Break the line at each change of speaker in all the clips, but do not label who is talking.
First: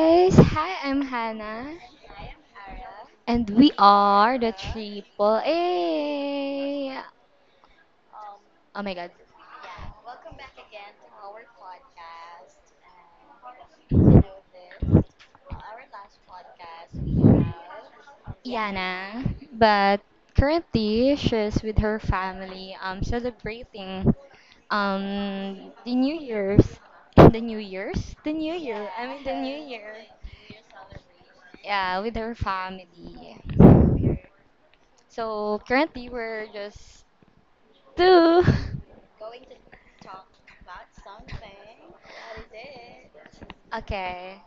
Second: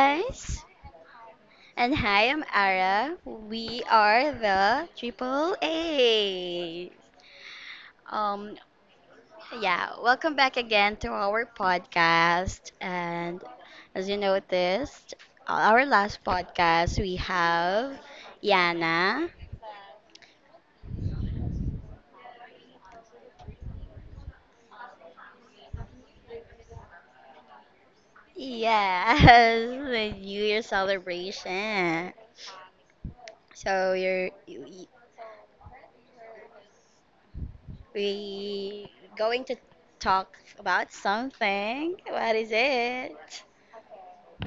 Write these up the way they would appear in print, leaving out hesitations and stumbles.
guys,
Hi, I'm Hannah.
and hi, I'm Ara.
And we
We are
are the
the
Triple
Triple A.
A.
Um,
Oh my god.
yeah, welcome back again to our podcast. And as you noticed, our last podcast we have
Yana.
Yana.
But currently she's with her family, celebrating, the New Year's. The New Year's? The New Year. I
Yes,
mean the New Year.
the New Year
Yeah,
celebration.
with her family.
So you're we
So currently we're just two.
we going to talk about something. What is it?
Okay.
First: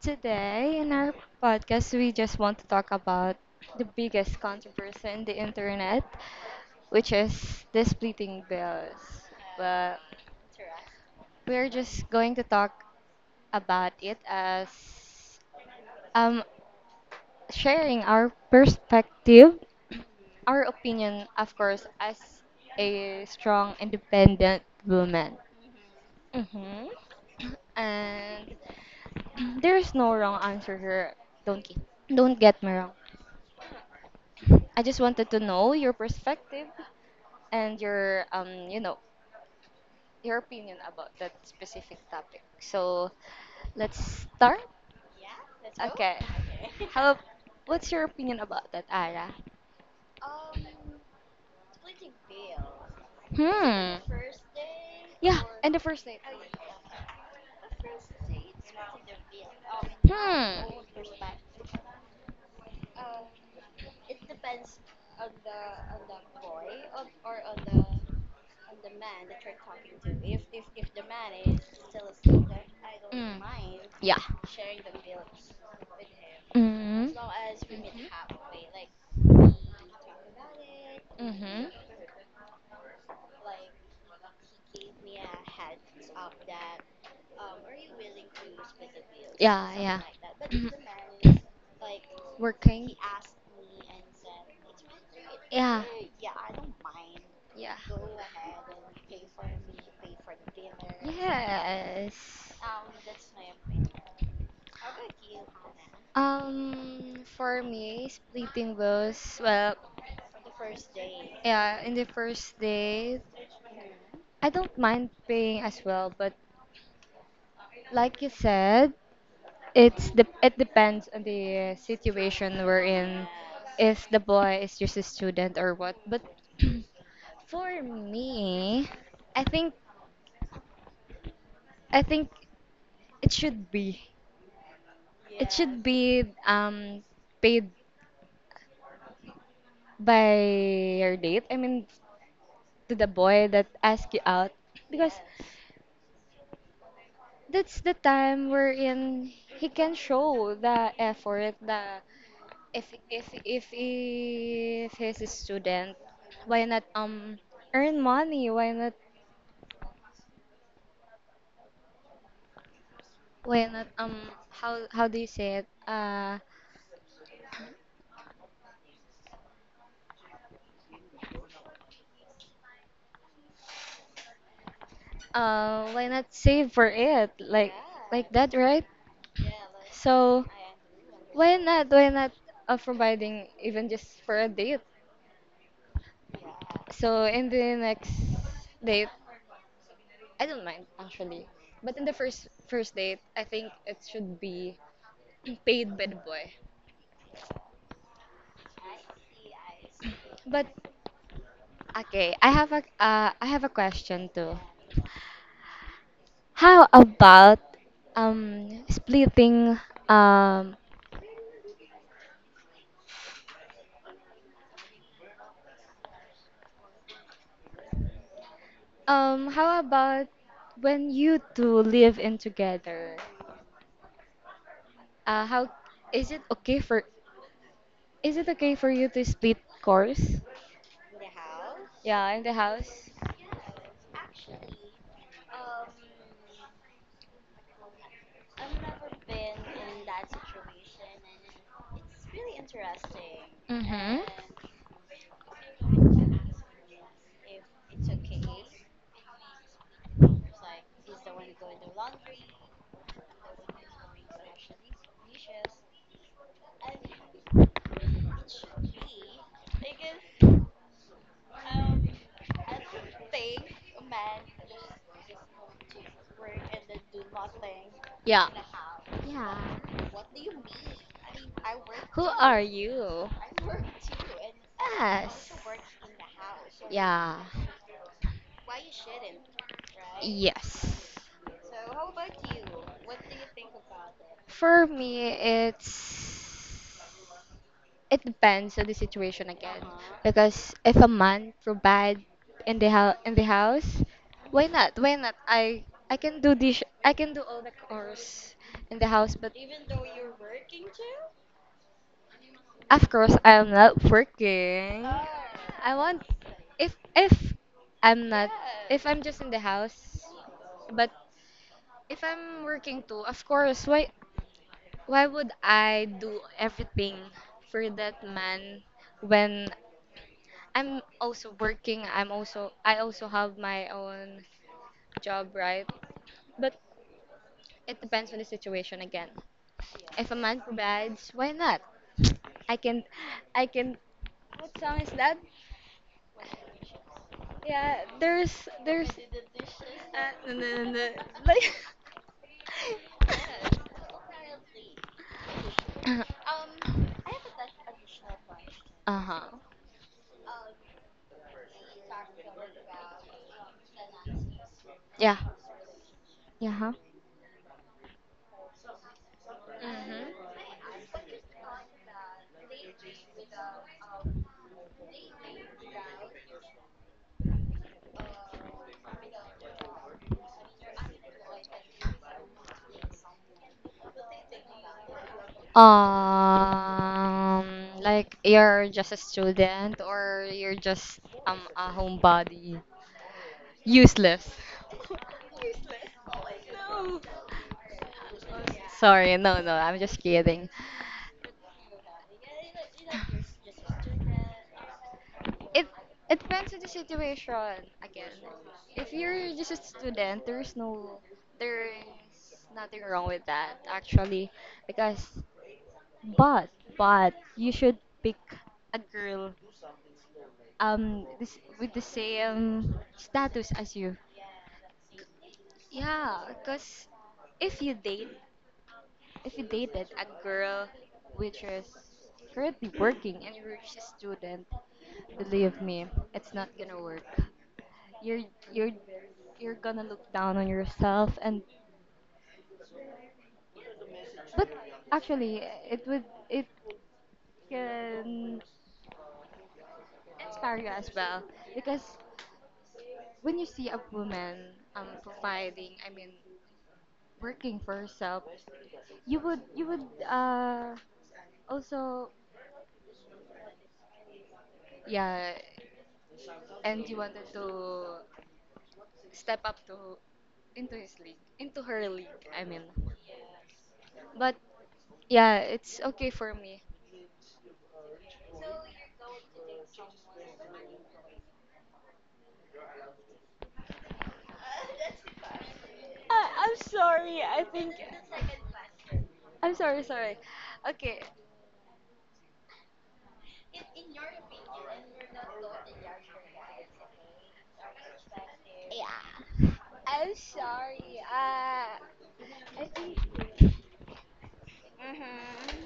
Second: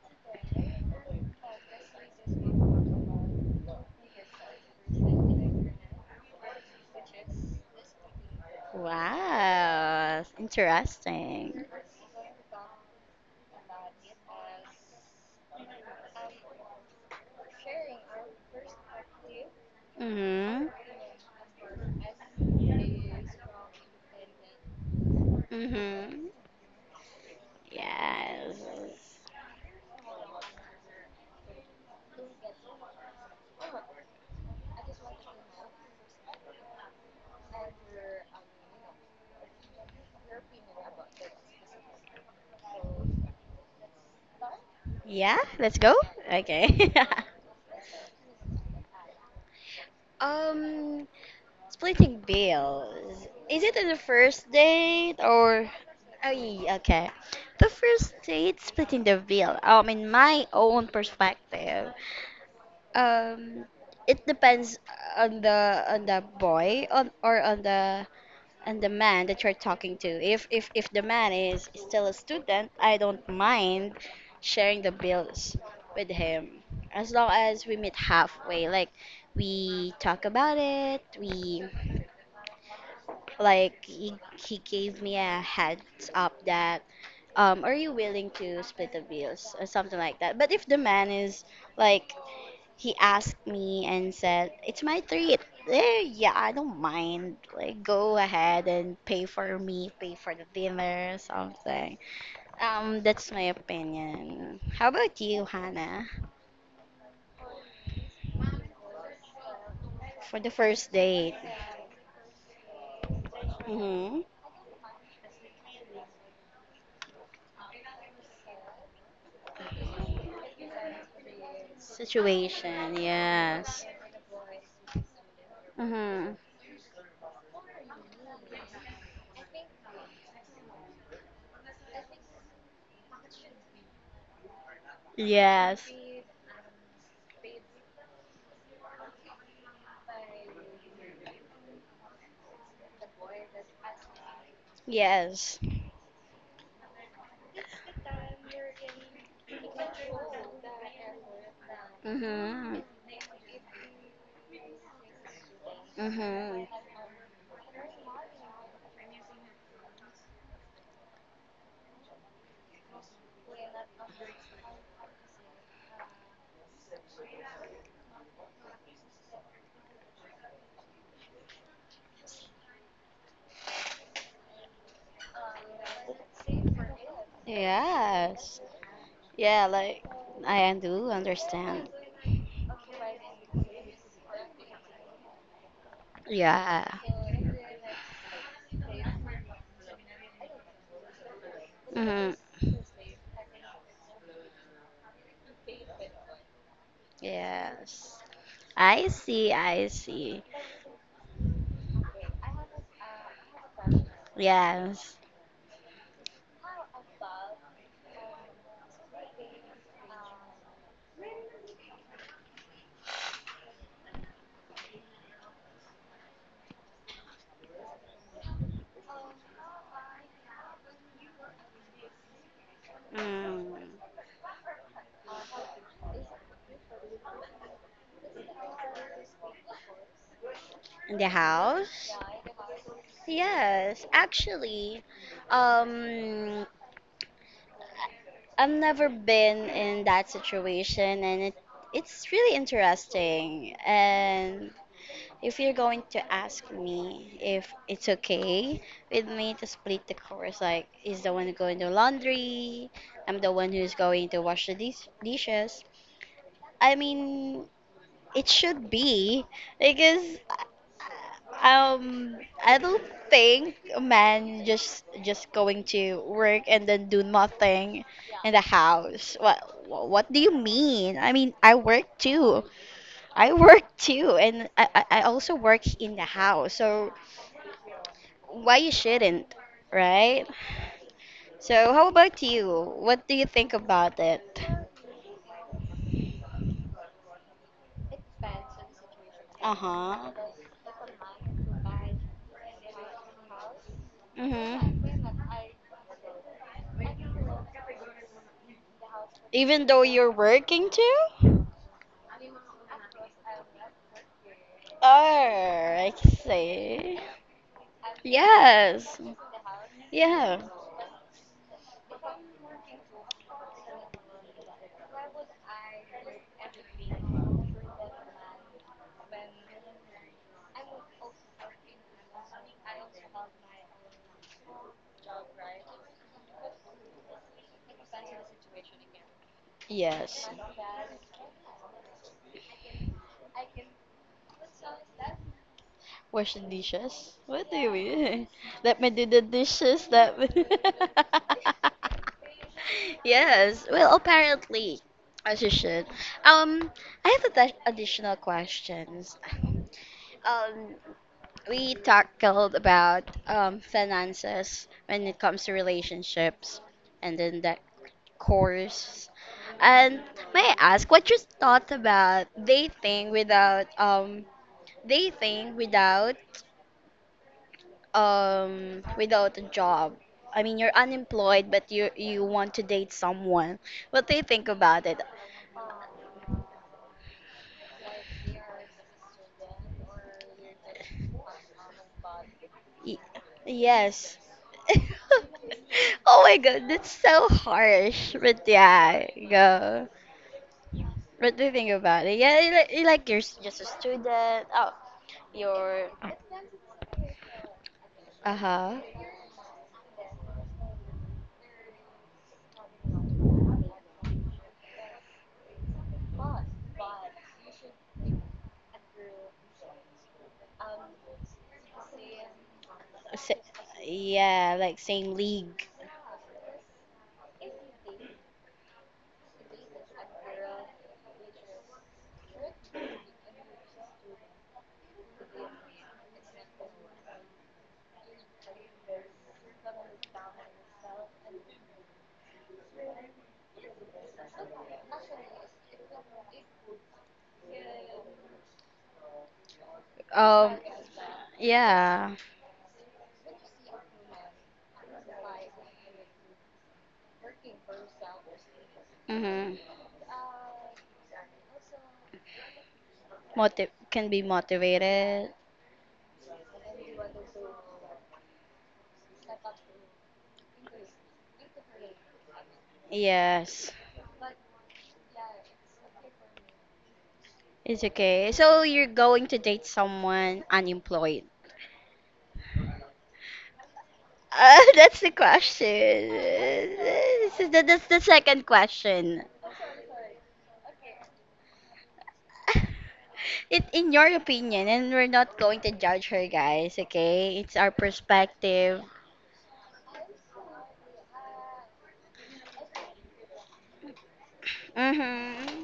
Today, in our podcast, we just want to talk about the biggest controversy in the internet, which is the splitting bills. But
Wow, interesting.
we're just going to talk about it as um, sharing our perspective, our
Mhm.
opinion, of course, as a strong, independent woman.
Mhm.
hmm And
Yes.
there's no wrong answer here. Don't get, don't get me wrong. I just wanted to know your perspective and your your opinion about that specific topic. So let's start.
Yeah, let's go.
Okay.
Okay.
How? What's your opinion about that, Ara?
um, Splitting bills. Is it in the
Hmm.
first date
Yeah,
or?
and the first date.
Oh, yeah, okay. The first date, splitting the bill. In my
Hmm.
own perspective, um, it depends on the boy on or on the and the man that you're talking to. If the man is still a student, I don't
Mm.
mind
Yeah.
sharing the bills with him as
Mhm.
long as we meet halfway. Like, we talk about it. We,
Mhm.
like, he gave me a heads up that, are you willing to split the bills or something
Yeah,
like that. But if the
yeah.
man is like, he
Working?
asked me and said, "It's my treat."
Yeah.
Eh, yeah, I don't mind.
Yeah.
Like, go ahead and pay for me, pay for the dinner, something.
Yes.
That's my opinion. How about you, Hannah?
For me, splitting bills, well,
For the first date,
yeah, in the first day,
hmm,
I don't mind paying as well, but like you said, it's the, it depends on the situation we're
situation,
in,
yes.
if the boy is just a student or what. But
Mm-hmm.
for me, I think I think it should be, it should
Yes.
be um paid by your date. I mean, to the boy that asked you out, because
Yes.
that's the time wherein he can show the effort, the,
Mm-hmm.
if if he's a student, why not
Mm-hmm.
earn money, why not how, do you say it, why not save for it? Like that,
Yes.
right?
Yeah, like,
So
I do
why not,
understand.
why not providing even just for a date,
Yeah.
so in the next date I don't mind actually, but in the
Mm-hmm.
first date I think it should be paid by the boy.
Yes. I see, I see.
But okay, I have a question too.
Yes.
How about splitting, um how about when you two live in together?
Mm.
How, is it okay for, is it okay for you to split chores?
In the house?
Yeah, in the house.
Yes, actually, um, I've never been in that situation, and it's really interesting.
Mm-hmm.
And if you're going to ask me if it's okay with me to split the chores, like, is the one going to laundry, I'm the one who's going to wash the dishes. I mean, it should be because, I don't think a man just going to work and then do nothing
Yeah.
in the house.
Yeah.
What do you mean? I mean, I work
Who are
too.
you?
I work too, and I
Yes.
also work in the house. So
Yeah.
why you shouldn't, right?
Yes.
So how about you? What do you think about it?
For me, it's, it depends on the situation
Uh
again.
huh.
Because if a man provide in the house, why not?
Mhm.
Why not? I can do dish. I can do all the chores in the house, but
Even though you're working too?
of course I am not working. I
Oh, I
want,
see.
if I'm not, if
Yes.
I'm just in the house,
Yeah.
but if I'm working too, of course why would I do everything for that man when I'm also working? I also have my own job, right? But it depends on the situation again. If a
Yes.
man provides, why not? I can, I can. What song is that?
Wash the dishes? What do you
Yeah,
mean?
there's
Let
there's.
me do the dishes. That
No, no, no, no. Like.
yes. Well, apparently, as you should. Um, I have additional
Uh
questions.
huh.
Um, we talked about finances when
Yeah.
it comes to
Yeah.
relationships,
Huh?
and then that course. And
Mhm.
may I ask what you thought about dating without, they think without without a job? I mean, you're unemployed but you want to date someone, what they think about it.
Um, like you're just a student or you're just a homebody.
Y- yes.
Useless.
Oh my god, that's so harsh, but yeah,
Sorry, no, no, I'm
go.
just kidding.
What do you think about it? Yeah, you like, you like, you're just a student. Oh,
It
you're,
it depends on the situation again.
uh-huh.
If you're just a student, there's nothing wrong with that actually, because, but but you should pick a girl, with the same
S
status as you.
Yeah, like same league.
Yeah, because if you date, if you dated a girl which is currently working and you're just a student, believe me, it's not gonna work. You're you're you're gonna look down on yourself, and but actually it would, it can
Um,
inspire you as well, because
yeah.
when you see a woman providing, I mean working for herself,
Mm-hmm.
you would also,
Motiv Can be
yeah,
motivated.
and you wanted to step up to, into his league, into her league. I mean,
Yes,
but yeah, it's okay for me.
it's okay. So you're going to date someone unemployed? That's the question.
I'm sorry.
This
I
is the,
think,
that's the second question.
I'm sorry. Sorry. Okay.
It, in your opinion, and we're not going to judge her, guys. Okay, it's our perspective.
Yeah.
Mm-hmm.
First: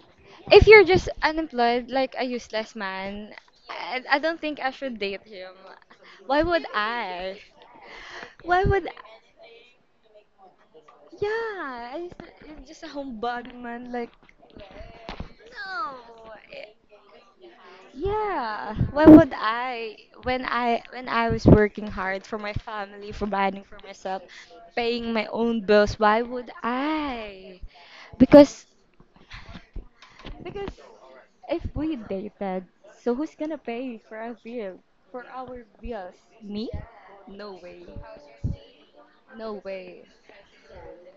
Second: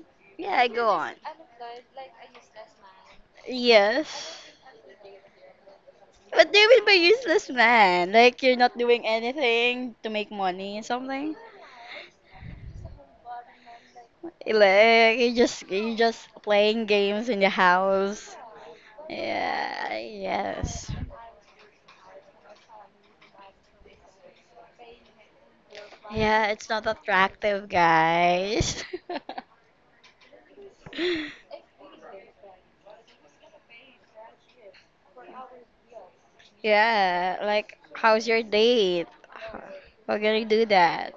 If
Yeah,
you're
go
just
on.
unemployed, like a useless man, I
Yes.
don't think I should date him. Why
But
would
they will be
I?
useless, man. Like, you're
Why
not
would?
doing anything to make money or something.
Yeah, I, you're just a homebody man. Like,
Like, you just playing games in the house.
yeah, why would
Yeah,
I, when I,
yes.
was working hard for my family, providing for myself, paying my own bills, why
Yeah,
would
it's not
I?
attractive,
Because
guys.
because if we dated, so who's gonna pay for our bill? For our bills? Me?
Yeah,
No
like,
way.
how's your date?
No way.
How can you do that?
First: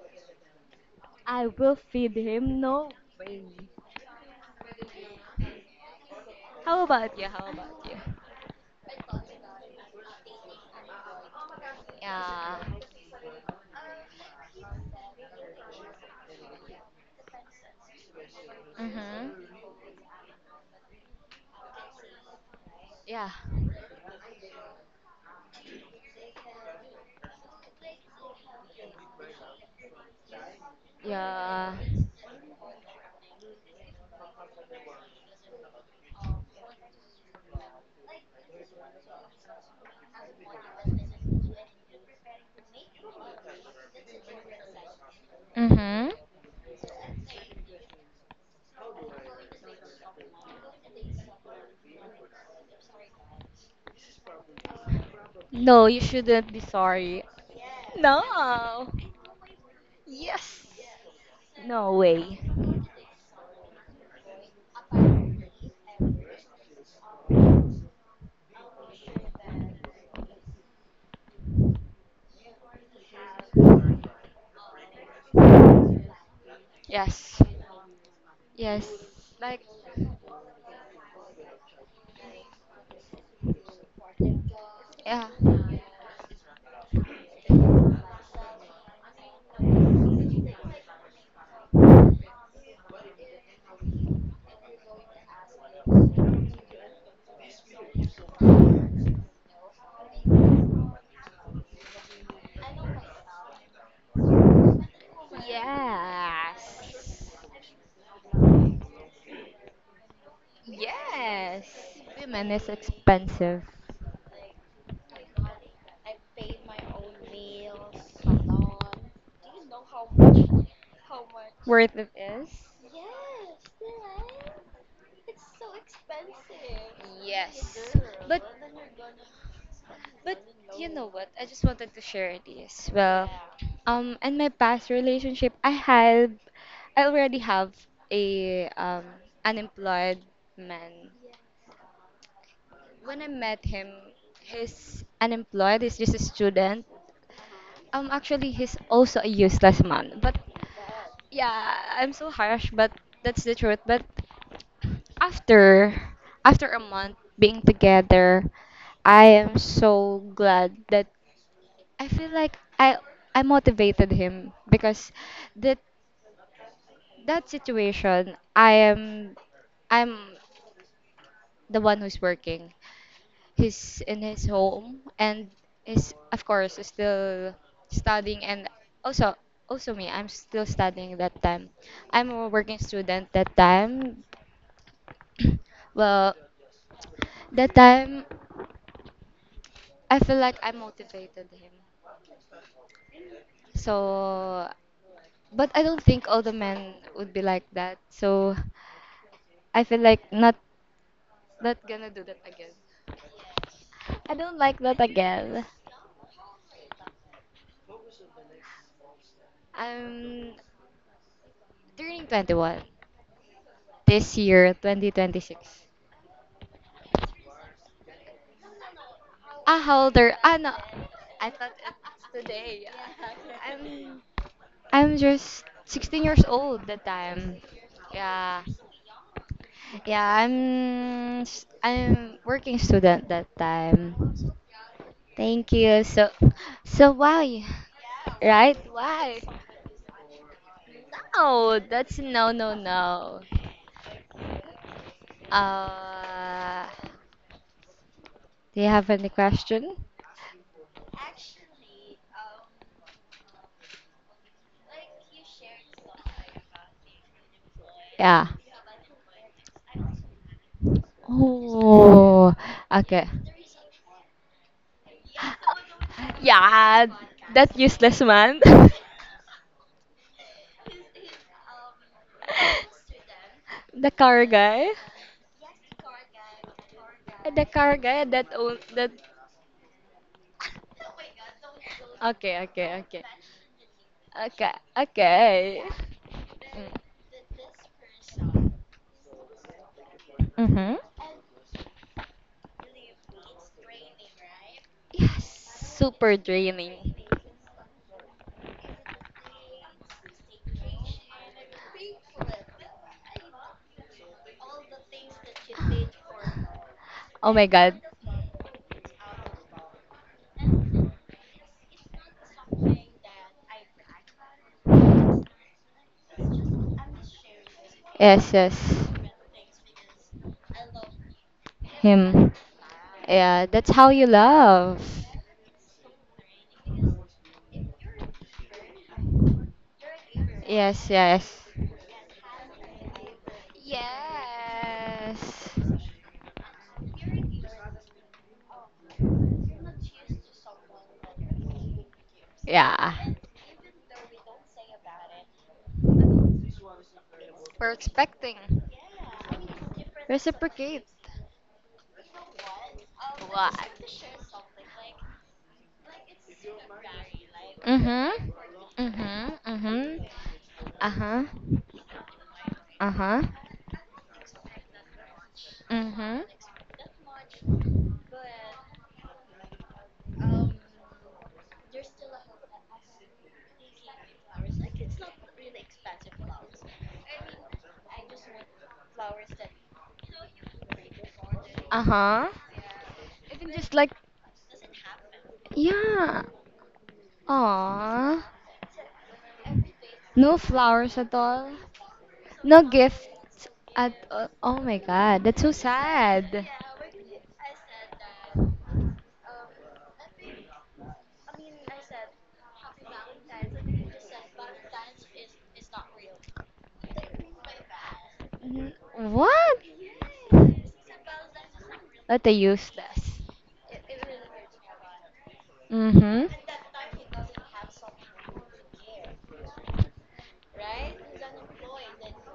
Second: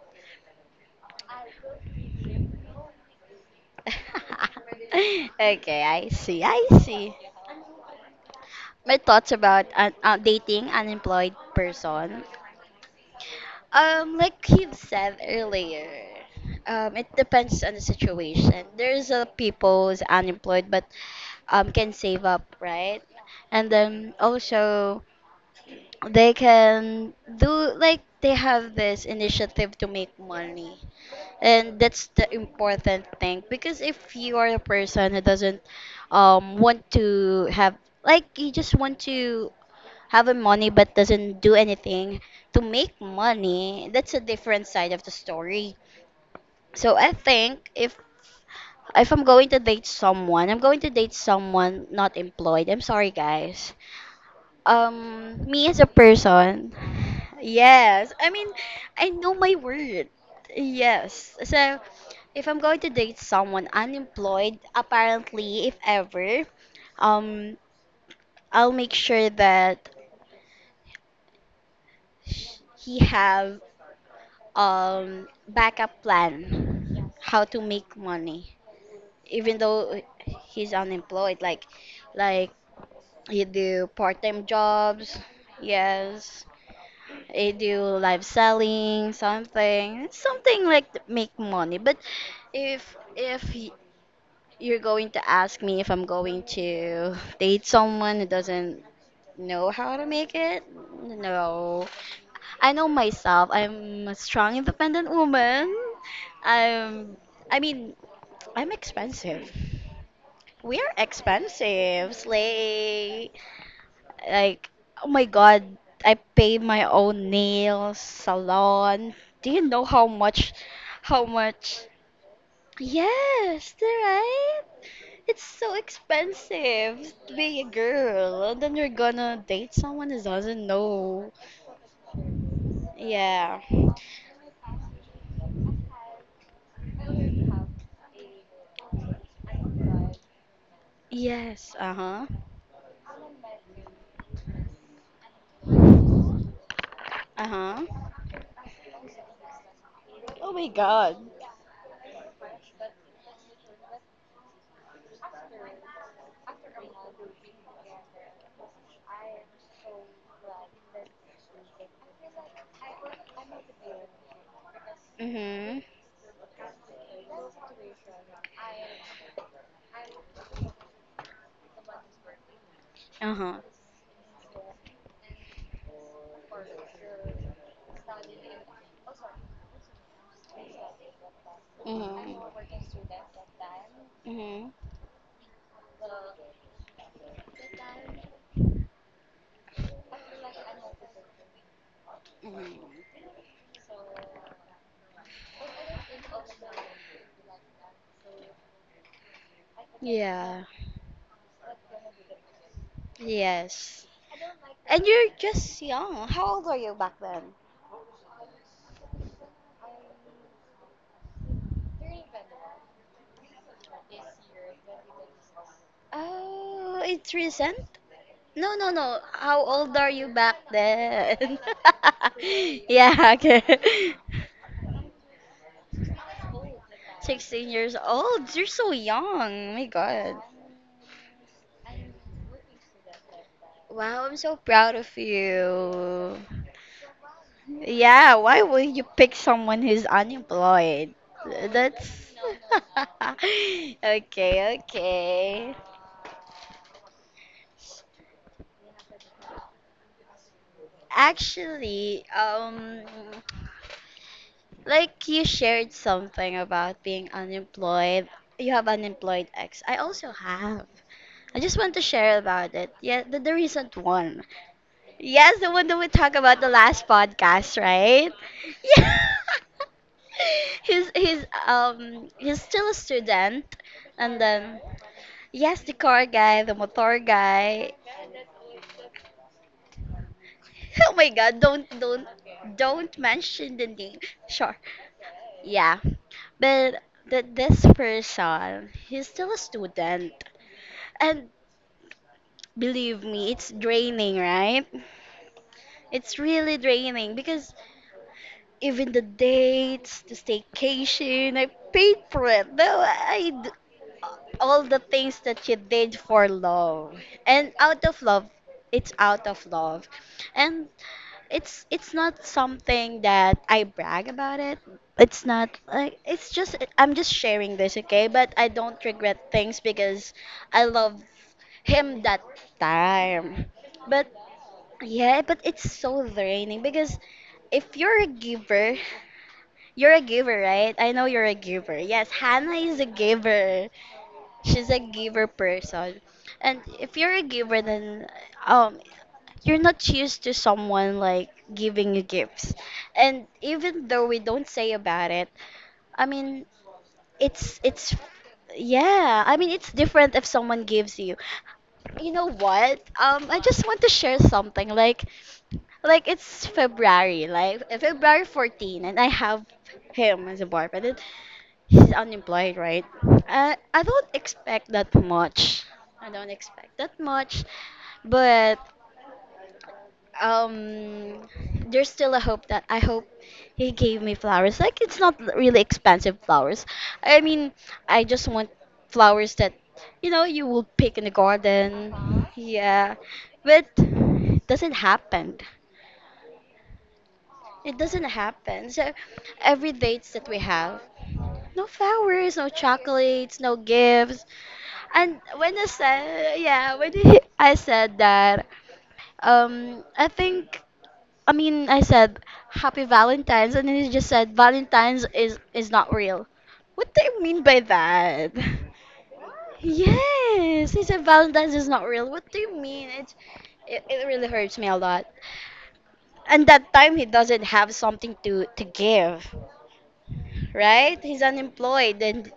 I will feed him, no way.
Okay, I see. I
How
see.
about you? How about you?
My thoughts about an, dating unemployed person.
Yeah.
Like you've said earlier, it depends on the situation. There's a
Mhm.
people who's unemployed but can save up, right?
Yeah.
And then also they can do, like, they have this initiative to make money,
Yeah.
and that's the important thing because if you are a person who doesn't want to have, like, you just want to having money but doesn't do anything to make money, that's a different side of the story.
Mhm.
So I think if I'm going to date someone, I'm going to date someone not employed. I'm sorry guys. Me as a
No, you shouldn't be
person,
sorry.
yes. I mean,
No.
I know my word.
Yes.
Yes. So
No way.
if I'm going to date someone unemployed, apparently if ever, um I'll make sure that he have, backup plan, how
Yes.
to make money,
Yes.
even
Like,
though he's unemployed. Like he do part-time jobs.
yeah.
Yes, he do live selling something, something like, to make money. But if y- you're going to ask me if I'm going to date someone who doesn't know how to make it, no. I know myself. I'm a strong, independent woman. I'm,
Yes.
I mean, I'm expensive. We are
Yes.
expensive,
Women is
Slay.
expensive.
Like, oh my God, I pay my own nails, salon. Do you know how much, how much?
Worth it is.
Yes, right? It's so expensive to be a
Yes.
girl.
But
And then you're gonna date someone who
but
doesn't
you know
know.
what? I just wanted to share this. Well,
Yeah.
in my past relationship, I had, I already have a, unemployed man.
Yes, uh-huh.
When I met him, he's unemployed. He's just a student.
Uh-huh.
Actually, he's also a useless man. But
Oh my god.
yeah, I'm so harsh, but that's the truth. But after, after a month being together, I am so glad that I feel like I motivated him, because
Mhm.
that, that situation I am, I'm the one who's working.
Uh-huh.
He's in his home and is of course still studying, and also, also me, I'm still studying that time.
Mhm.
I'm a working student that time.
Mhm.
Well, that time I feel like I motivated him.
Mhm.
So, but I don't think all the men would be like that. So I feel like not,
Yeah.
not gonna do that again.
Yes.
I don't like that
And you're
again.
just young. How old were you back then?
I'm turning 21 this year, 2026.
Oh, it's recent? No, no, no. How
Ah,
old
how
are
old
you
are...
back
Ah, no. I
then?
thought it's...
Yeah, okay.
I'm just 16 years old that time.
16 years old. You're
Yeah.
so young. Oh my
Yeah,
God.
I'm working student that
Wow, I'm
time.
so proud of
Thank you. So...
you.
So why?
Yeah, why
Right?
would you pick
Why?
someone who's unemployed?
Oh, that's
That's
no, no, no.
okay, okay.
Uh... Do you have any question?
Actually, like you shared something about being unemployed.
Yeah.
You have unemployed ex. I also have. I just want to share
Oh,
about it. Yeah,
okay.
the recent one. Yes, the one that we talked about the last
Yeah, that
podcast,
useless
right?
man.
Yeah. He's still a student,
The
and
car
then
guy?
yes, the car guy, the motor
The
guy.
car guy that own that,
Oh my god, don't don't
okay, okay,
don't
okay.
mention the name.
Okay,
Sure.
okay.
Yeah.
Mm.
But that this person, he's still a student.
Mm-hmm.
And believe me, it's draining, right?
Yes,
It's
super
really
draining.
draining because even the dates, the staycation, I paid for it. Though all the things that you did for love,
Oh my
and
god.
out of love, it's out of love, and it's not something that I brag about it. It's not like, it's just I'm just sharing this, okay? But
Yes,
I
yes.
don't regret things because I love him that
Him.
time.
Yeah, that's how you
But
love.
yeah, but it's so draining because if you're a giver you're a giver, right?
Yes,
I know you're a
yes.
giver. Yes, Hannah is a giver. She's a giver
Yes.
person. And if you're a giver, then, um, you're not used to someone like giving you gifts.
Yeah.
And even though we don't say about it, I mean,
We're
it's
expecting.
yeah. I mean, it's different if someone
Reciprocate.
gives you. You know what? I
What?
just want to share something. Like, it's February, like February
Mm-hmm.
14, and I
Mm-hmm.
have
Mm-hmm.
him as a boyfriend.
Uh-huh.
She's unemployed, right?
Uh-huh.
I don't expect that much. I
Mm-hmm.
don't expect that much, but, um, there's still a hope that I hope he gave me flowers. Like, it's not really expensive flowers. I mean, I just want flowers that you know you will pick in the garden.
Uh-huh.
Yeah,
Even
but
just like,
it doesn't happen.
yeah.
It doesn't
Aww.
happen. So every dates that we
No
have,
flowers at all.
no flowers, no
No gift
chocolates, no
at
gifts.
all. Oh my
And
god, that's so
when I said,
sad.
yeah, when he, I said that, I think, I mean, I said Happy Valentine's, and then he just said Valentine's is not real. What do you mean by that?
N-, what?
Yes, he said Valentine's is not real.
What
What
a
do you mean?
useless.
It really hurts me a lot.
Mm-hmm.
And that time he doesn't have something to give. Right? He's unemployed, and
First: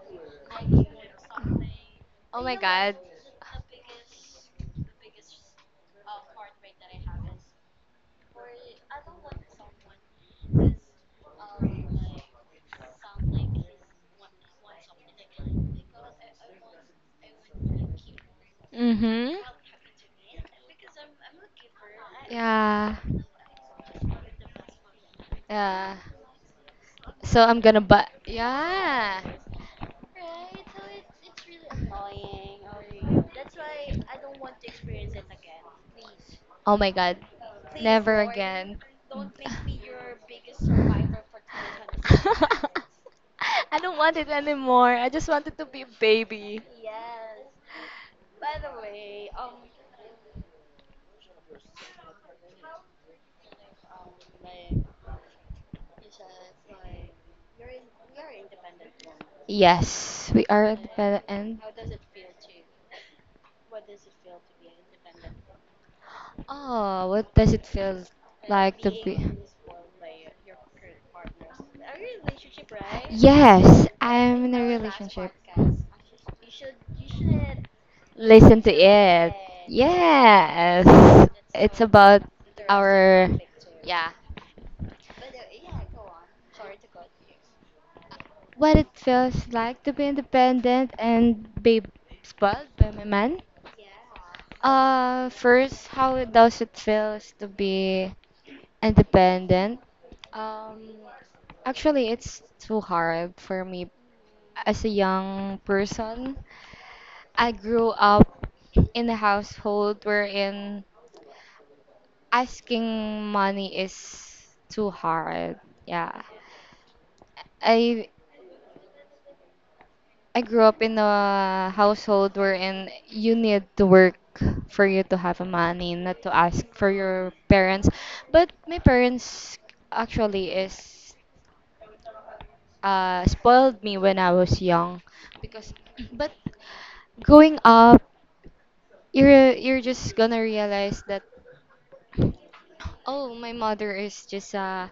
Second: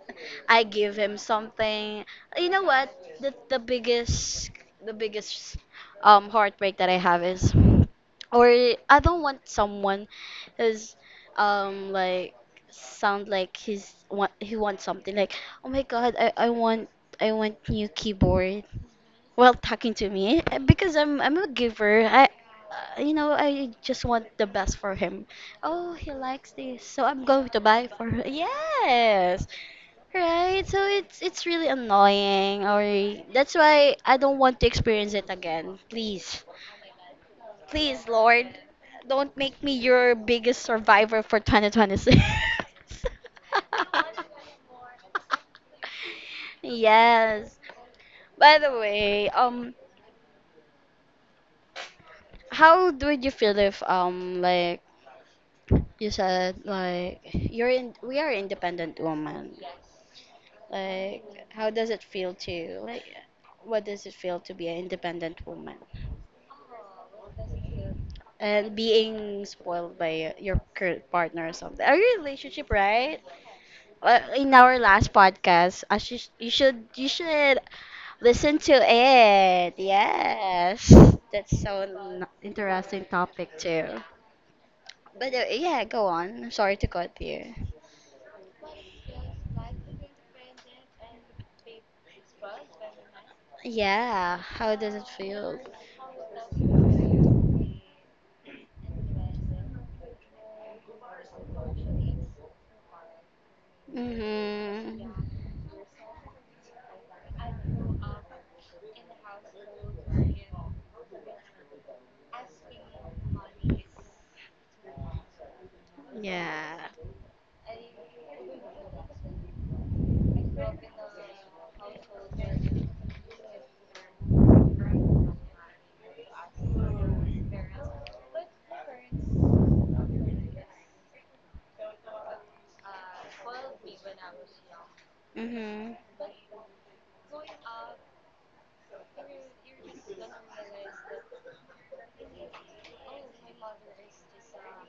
I give him something.
Oh
You
my
know what?
god.
The the biggest the biggest heartbreak that I have is, or I don't want someone who's, like, sound like he wants something like, oh my god, I want new keyboard,
Mm-hmm.
well, talking to me, because I'm a giver. I,
Yeah.
you know, I just want the best for him. Oh,
Yeah.
he likes this, so I'm
So
going to
I'm gonna
buy
buy.
for her.
Yeah.
Yes, right. So it's really annoying, or that's why I don't want to experience it again. Please,
Oh my god.
please,
Never
Lord,
again.
don't make me your biggest survivor for 2026.
I don't want it anymore. I just wanted to be a baby.
Yes. By the way, how would you feel if, like, you said, like, you're in we are independent woman.
Yes, we are at the better
Like,
end.
how does it feel to like, what does it feel to be an independent woman
Oh, what does it feel
and
like to be?
being spoiled by your current partner or something? Are you in a relationship, right?
Yes, I'm
In
in a
our last
relationship.
podcast, I should you should you should listen
Listen
to
to it.
it. Yes,
Yes.
that's
It's
so
about
interesting
our,
topic too.
yeah,
But, yeah, go on. I'm sorry to cut you.
what it feels like to be independent and be spoiled by my man.
Yeah, how does it feel?
First, how it- does it feels to be independent? Um, actually, it's too hard for me as a
Mhm.
young person. I grew up in a household wherein asking money is too hard. Yeah.
Yeah.
I I grew up in a household wherein you need to work for you to have a money, not to ask for your parents. But my parents actually is, spoiled me when I was young, because
Mhm.
but growing up you're just gonna realize that, oh, my mother is just a,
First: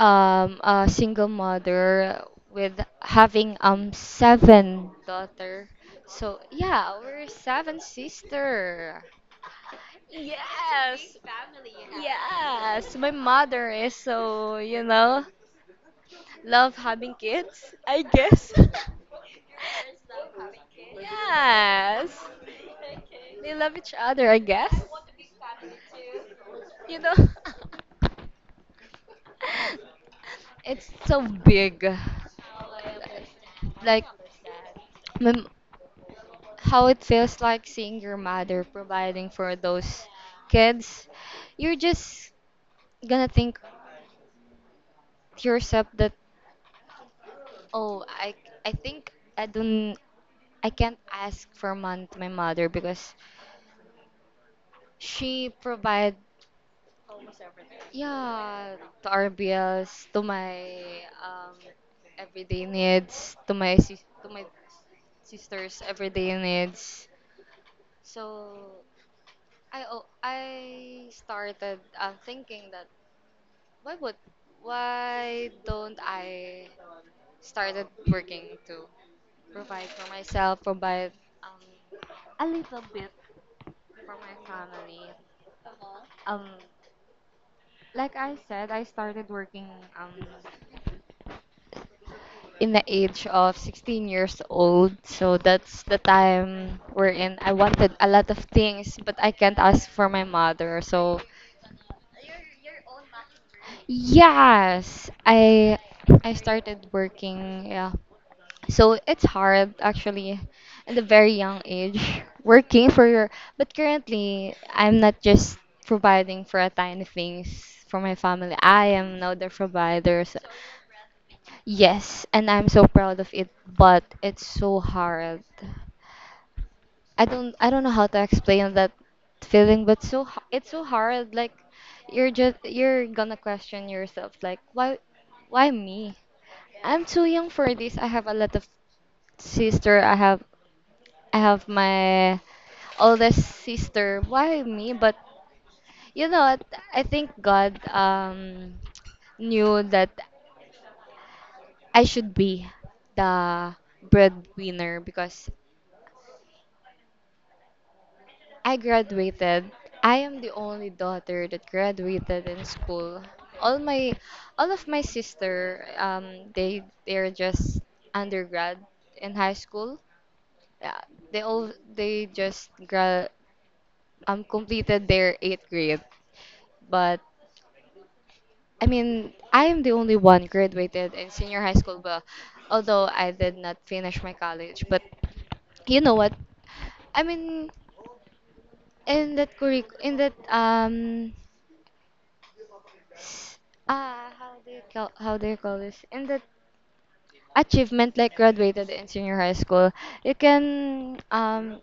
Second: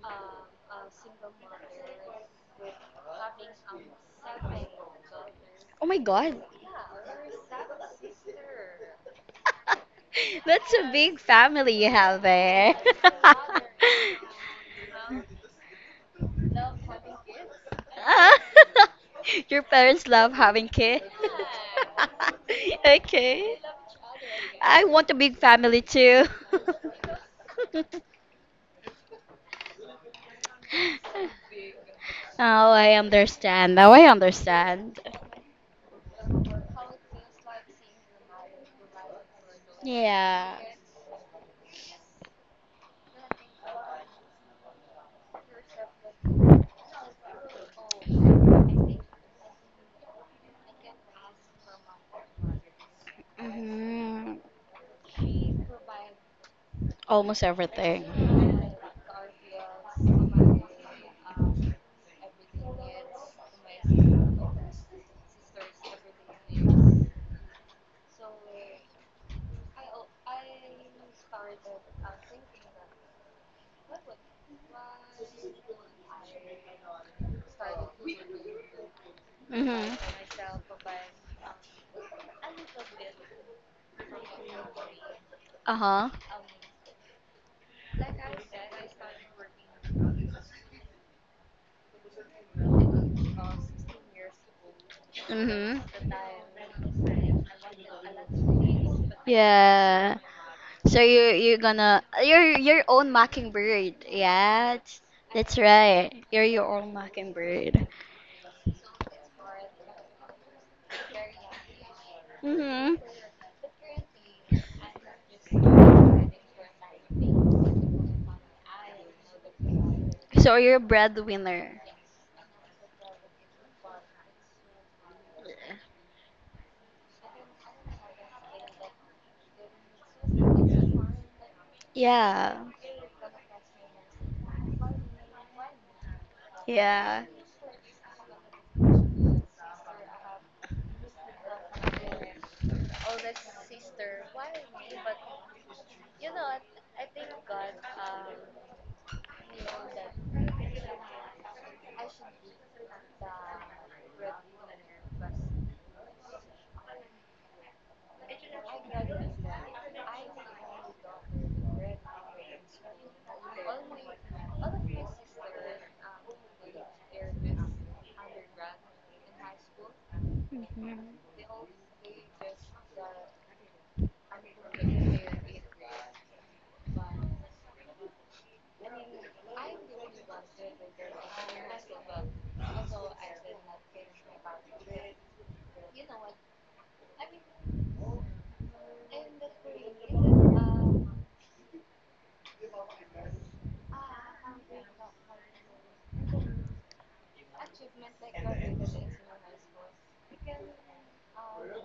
a single mother with having seven daughter.
Oh my
So
god.
yeah, we're seven sister.
That's a
Yes.
big family you have there.
Yes. My mother is so, you know, love having kids, I guess.
Your parents love having kids.
Yes. They
Okay.
love each other, I
I
guess.
want a big family too.
You know. It's so big.
Oh, I understand. Now
Like,
I understand.
my, how it feels like seeing your mother providing for those
Yeah.
kids, you're just gonna think to yourself that, oh, I think I don't I can't ask for money to my mother, because
Hmm.
she provide,
Almost everything.
yeah, to our bills, to my, um everyday needs, to my sister's everyday needs. So I started thinking that, why would, why don't I started working to provide
Hmm.
for myself, provide um, a little bit for my family?
Uh-huh.
Um, like I said, I started working um in the age of 16 years old, so
Hmm.
that's the time wherein I wanted a lot of things, but I can't ask for
Yeah.
my mother.
So
So
you you're gonna, you're your own mockingbird. Yeah.
yes,
That's right.
I
You're your
started
own
working,
mockingbird.
yeah, so it's hard actually at a very young age working
Mm-hmm.
for your, but currently I'm not just providing for a tiny things for my family. I am now the provider. So
So you're a breadwinner.
yes, and I'm so proud of it, but it's so hard. I don't know how to explain that feeling, but so, it's so hard, like you're
Yeah.
just, you're gonna question yourself like, why me? I'm
Yeah.
too young for this. I have a lot of sister. I have, I have my oldest sister. Why me? But you know what? I think God knew that I should be the breadwinner, because I graduated. I am the only daughter that graduated in school. All my all of my sister they, they're just undergrad in high school. Yeah,
Mm-hmm.
they all they just completed their eighth grade. But I mean, I am the only one graduated in senior high school, but although I did not finish my college, but you know what? I mean, in that s- how do you call this? In that achievement, like graduated in senior high school, you can um,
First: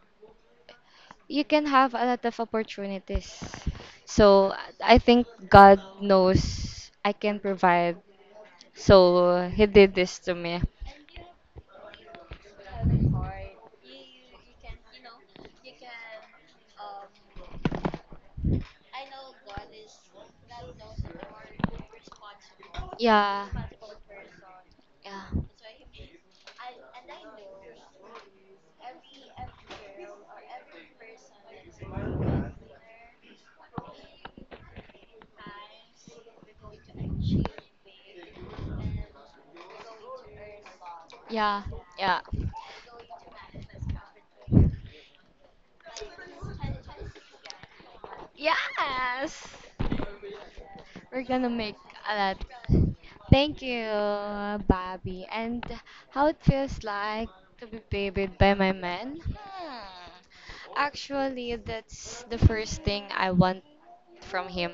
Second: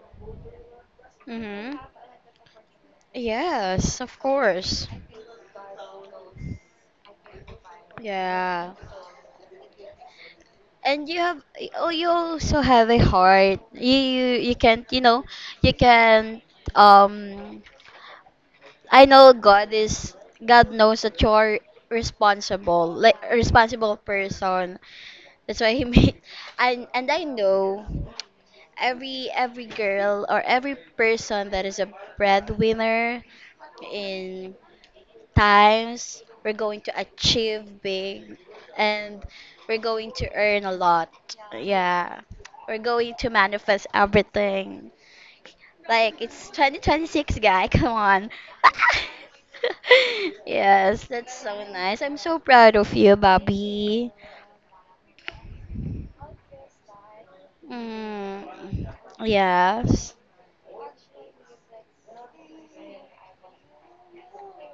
you can
Mm-hmm.
have a lot of opportunities.
Yes, of
So
course.
I think God knows I can provide.
Yeah.
So He did this to me.
And you have oh you also have a heart. You can't. You can um I know God is God knows that you're responsible, like a
Yeah,
responsible person.
yeah.
That's why he made and I know every girl or every person that is a breadwinner in times, we're going to achieve big, and we're going to earn a lot,
Yeah,
yeah,
yeah.
we're going to manifest everything. Like, it's 2026, guy, come on.
Yes!
Yes,
We're
that's
gonna
so
make
nice. I'm
a
so
lot.
proud of you,
Thank you,
Bobby.
Bobby. And how it feels like to be
mm,
babied by my man?
yes.
Actually, that's the first thing I want from him.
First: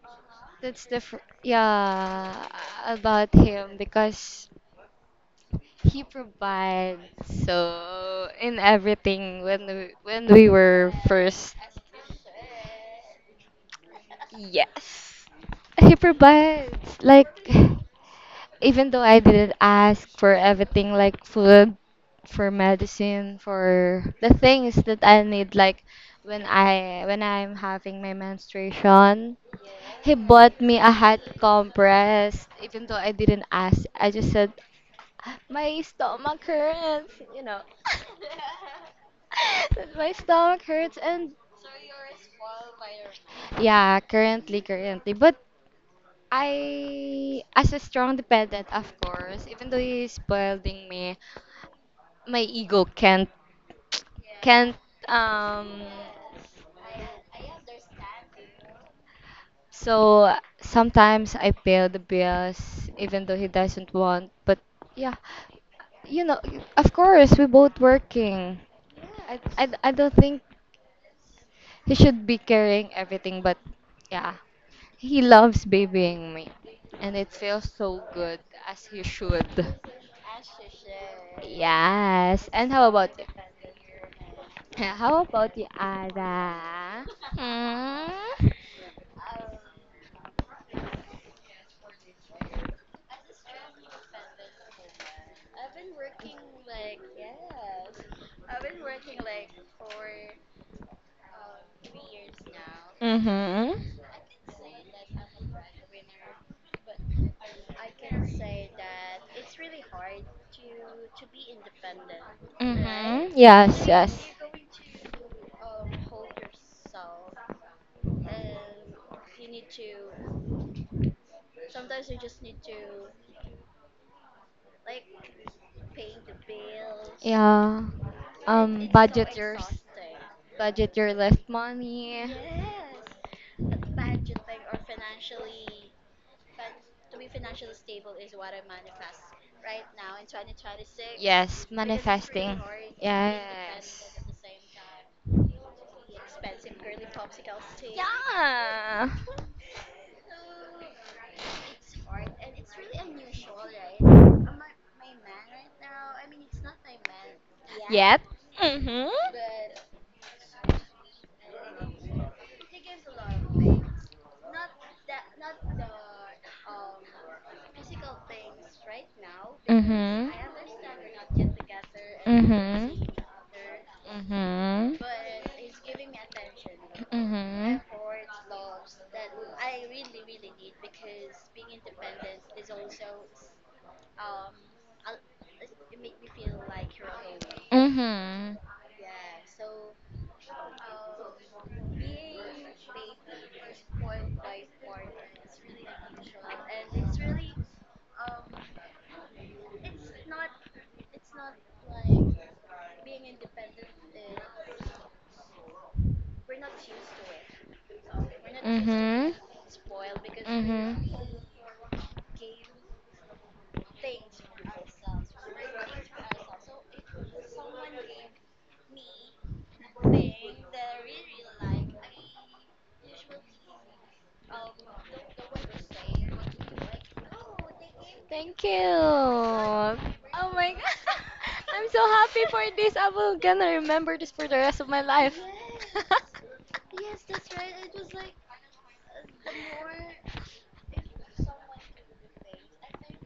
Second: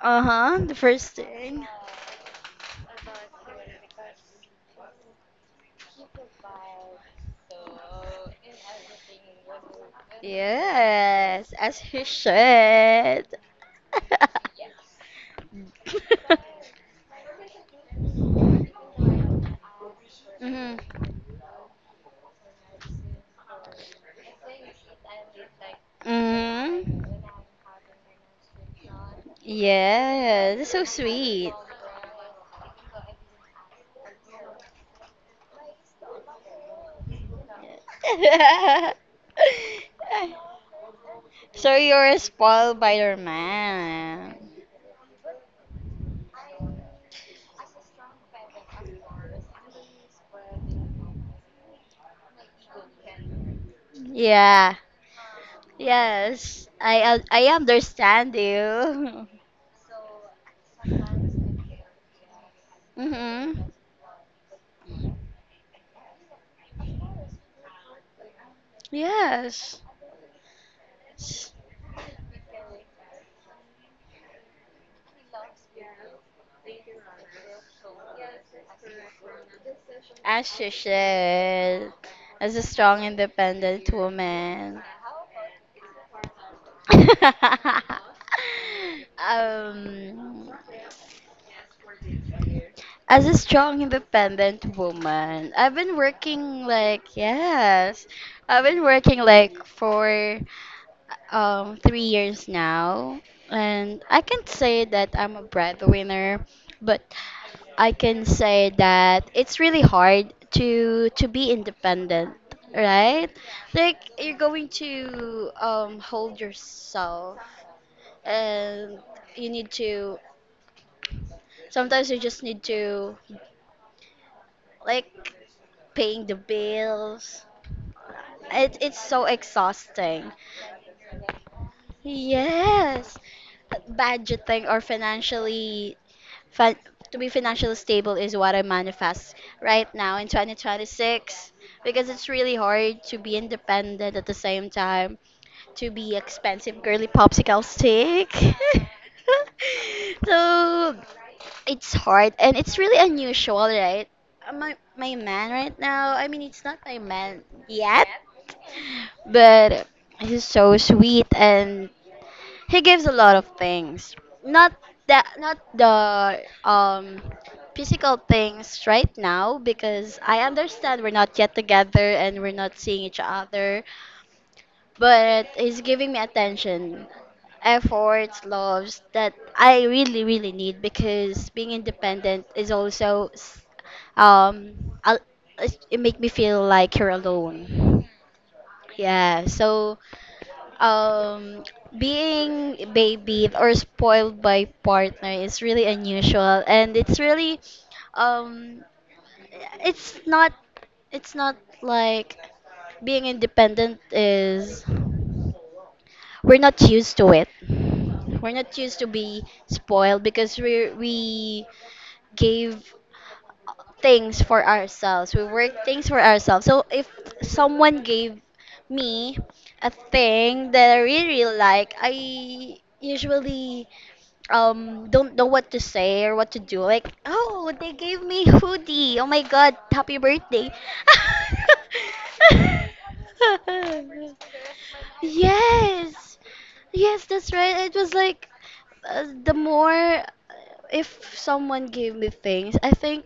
Uh-huh, the first thing.
Yeah, about him, because he provides so in everything when when we were
Yes,
first.
as he should.
Yes. He provides like, even though I didn't ask, for everything
Hmm.
like food, for medicine, for the things that I need, like when
Hmm.
I when I'm having my menstruation, he bought
Yes, it's
me
so
a hot
sweet.
compress. Even though I didn't ask, I just said my stomach hurts. That my stomach hurts. And
So you're a spoiled by your
yeah,
man.
currently, but I, as a strong dependent, of course, even though he's spoiling me, my ego can't
Yeah.
Can't um
Yes, I understand you.
so sometimes I pay the bills even though he
Mhm.
doesn't want, but yeah, you know, of course we both working. I, d-
Yes.
I don't think he should be carrying everything, but yeah, he loves babying me, and it feels so good, as he should.
As she should,
Yes,
as a
and how
strong,
about you?
independent woman.
How about you, Ada? Hmm?
um, as a strong, independent woman, I've been working like, yes, I've been working like for 3 years now,
Mm-hmm.
and I can say that I'm a breadwinner. But I can say that it's really hard to be independent, right?
Mm-hmm. Yes,
Like,
yes.
you're going to hold yourself, and you need to. Sometimes you just need to, like, paying the bills.
Yeah.
It,
Um,
it's so
budget your
exhausting.
budget your left money.
Yes, budgeting or financially Fin- to be financially stable is what I manifest right now in 2026,
Yes,
because it's really
manifesting.
hard to be
Yes.
independent at the same time to be expensive girly popsicle stick.
Yeah.
So it's hard and it's really unusual, right? My my man right now. I mean, it's not my man yet,
Yet. Mm-hmm.
but he's so sweet and he gives a lot of things. Not that, not the um physical things right now, because
Mm-hmm.
I understand we're not yet together and we're not
Mm-hmm.
seeing each other.
Mm-hmm.
But he's giving me attention,
Mhm.
efforts, loves that I really really need, because being independent is also um I'll, it make me feel like you're alone.
Mhm.
Yeah, so um, being babied or spoiled by partner is really unusual, and it's really, um, it's not, it's not like being independent is. We're not used to it. We're not used to
Mhm.
be spoiled because we
Mhm.
we gave things for ourselves. We work things for ourselves. So if someone gave me a thing that I really, really like, I usually don't know what to say or what to do. Like, oh, they gave me
Thank you.
hoodie. Oh my god,
Oh
happy birthday.
my God. I'm so happy for this. I will gonna remember this for the rest of my life.
Yes. Yes, that's right. It was like the more if someone gave me things, I think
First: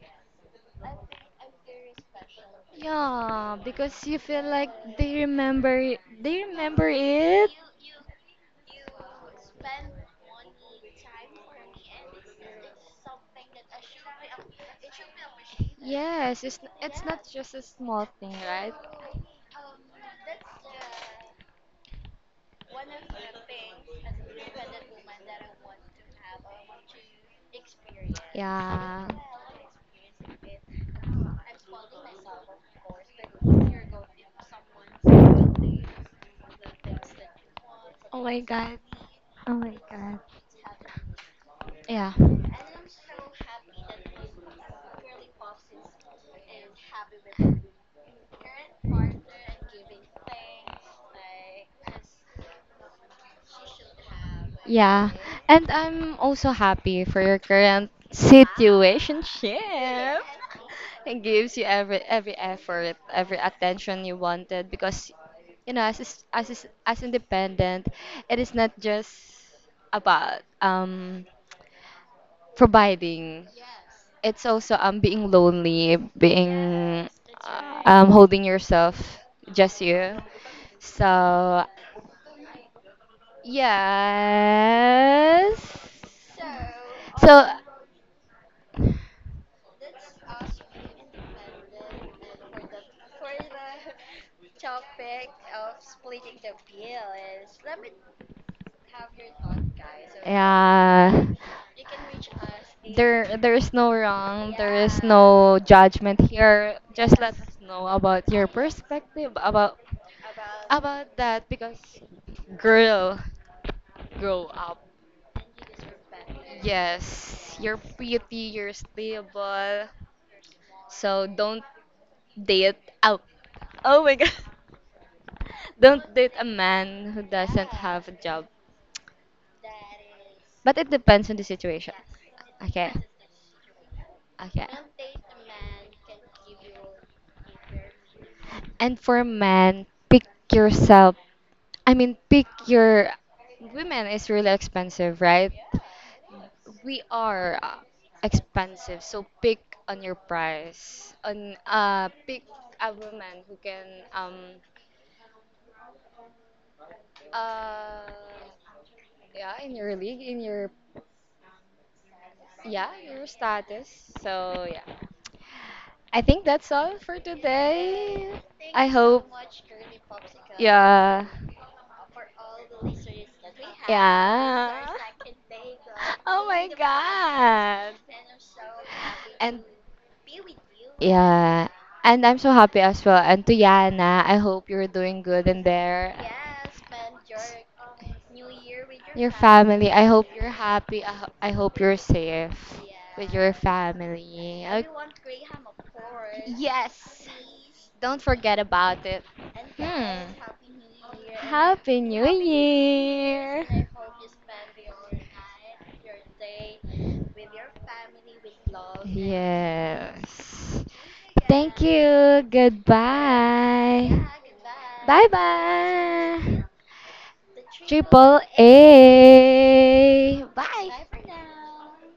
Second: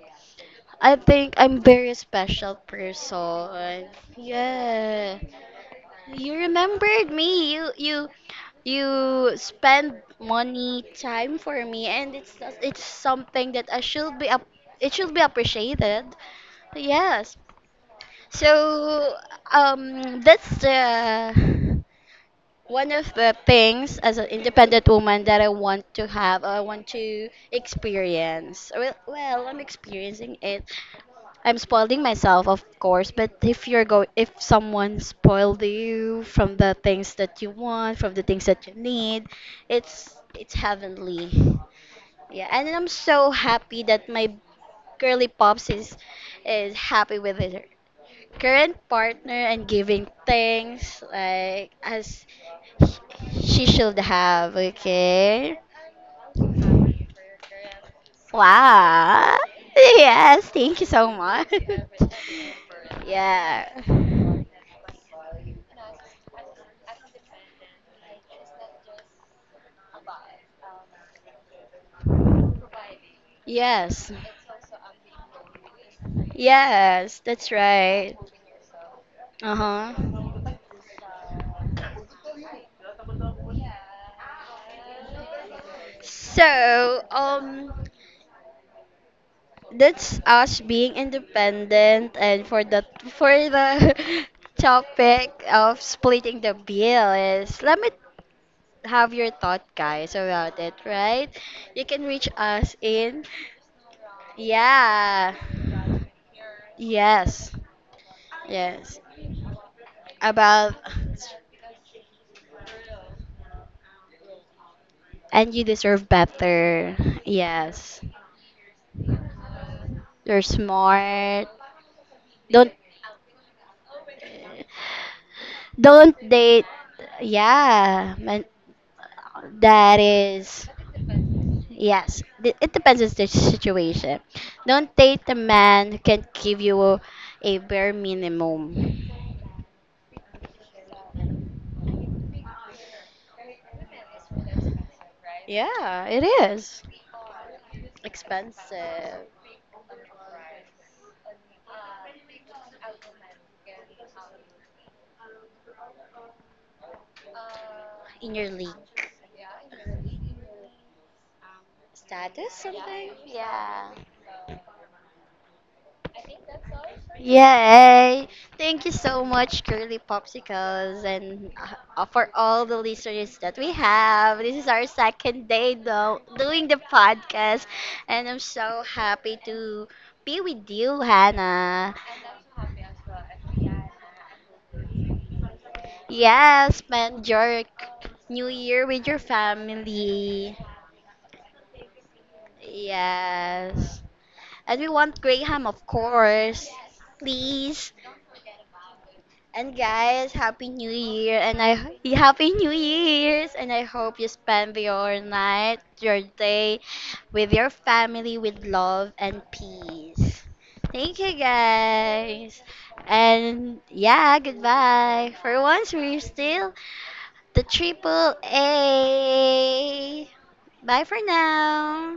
I'm very special
Yeah,
person.
because you feel like they
Yeah.
remember it.
You
They remember
remembered
it.
me. You spend money, time for me, and it's something that I should be ap- it should be appreciated.
Yes, it's not
Yes.
just a small thing, right?
So that's the one of the things as an independent woman that I want to have, I want to experience. Well,
Yeah.
I'm experiencing it. I'm spoiling myself, of course. But if someone spoiled you from the things that you want, from the
Oh my
things that you
God.
need,
Oh my God.
it's heavenly.
Yeah.
Yeah, and I'm so happy that my girly pops is happy with it current partner and giving things like as she should have,
Yeah.
okay?
And I'm also happy for your current
Wow.
situationship.
Yes, thank you so
It
much.
gives you every effort, every attention you
Yeah.
wanted because as independent, it is not just about providing.
Yes.
It's also being lonely, being
Yes, that's right.
holding yourself, just you.
Uh-huh.
So yes.
So,
So
that's us being independent. And for the for the topic of splitting the bill, is let me have your thought, guys, about it, right?
yeah.
You can reach us in,
There is no wrong, there is
yeah.
no judgment here. Just let
Yes.
us know about your
Yes.
perspective about
About
that, because girl, grow up.
and you deserve better.
Yes, you're
Yes.
pretty, you're stable.
You're
So
smart.
don't
Don't
date. Oh, oh my God. Don't
don't
date a
date,
man who doesn't have a
yeah, men.
job.
That is,
But it depends on the situation.
yes, it
Okay,
depends on the situation.
okay.
Don't date a man who can't give you a bare
And
minimum.
for men, pick yourself. I mean, pick your. Women is really expensive, right?
Yeah, it is
We are
expensive.
expensive, so pick on your price. On Pick a woman who can Uh,
In your league,
yeah, in your league,
status, something.
your
Yeah.
status. So yeah, I think that's all for
Yay!
today.
Thank
I
you so
hope.
much, Curly Popsicles,
Yeah.
and for all the listeners that we have. This is
Yeah.
our second day though
Oh
doing
my
the podcast,
God.
and I'm so happy
And
to be with you,
Yeah,
Hannah.
and I'm so happy as well. And to Yana, I hope you're doing good in there.
Yeah, spend your new year with your
Your family, I hope you're
family.
happy. I hope you're safe with your
Yes,
family.
and we want Graham, of course.
Yes.
Please.
Don't forget about it.
And
Hmm.
guys, happy new year. And I
Happy New
Happy new years,
Year.
and I hope you spend your night, your day with your family with love and peace.
Yes.
Thank you,
Thank you.
guys. And
Goodbye.
yeah,
Bye
goodbye. For once we're
bye.
still the triple
Triple
A.
A.
Bye
Bye.
for now.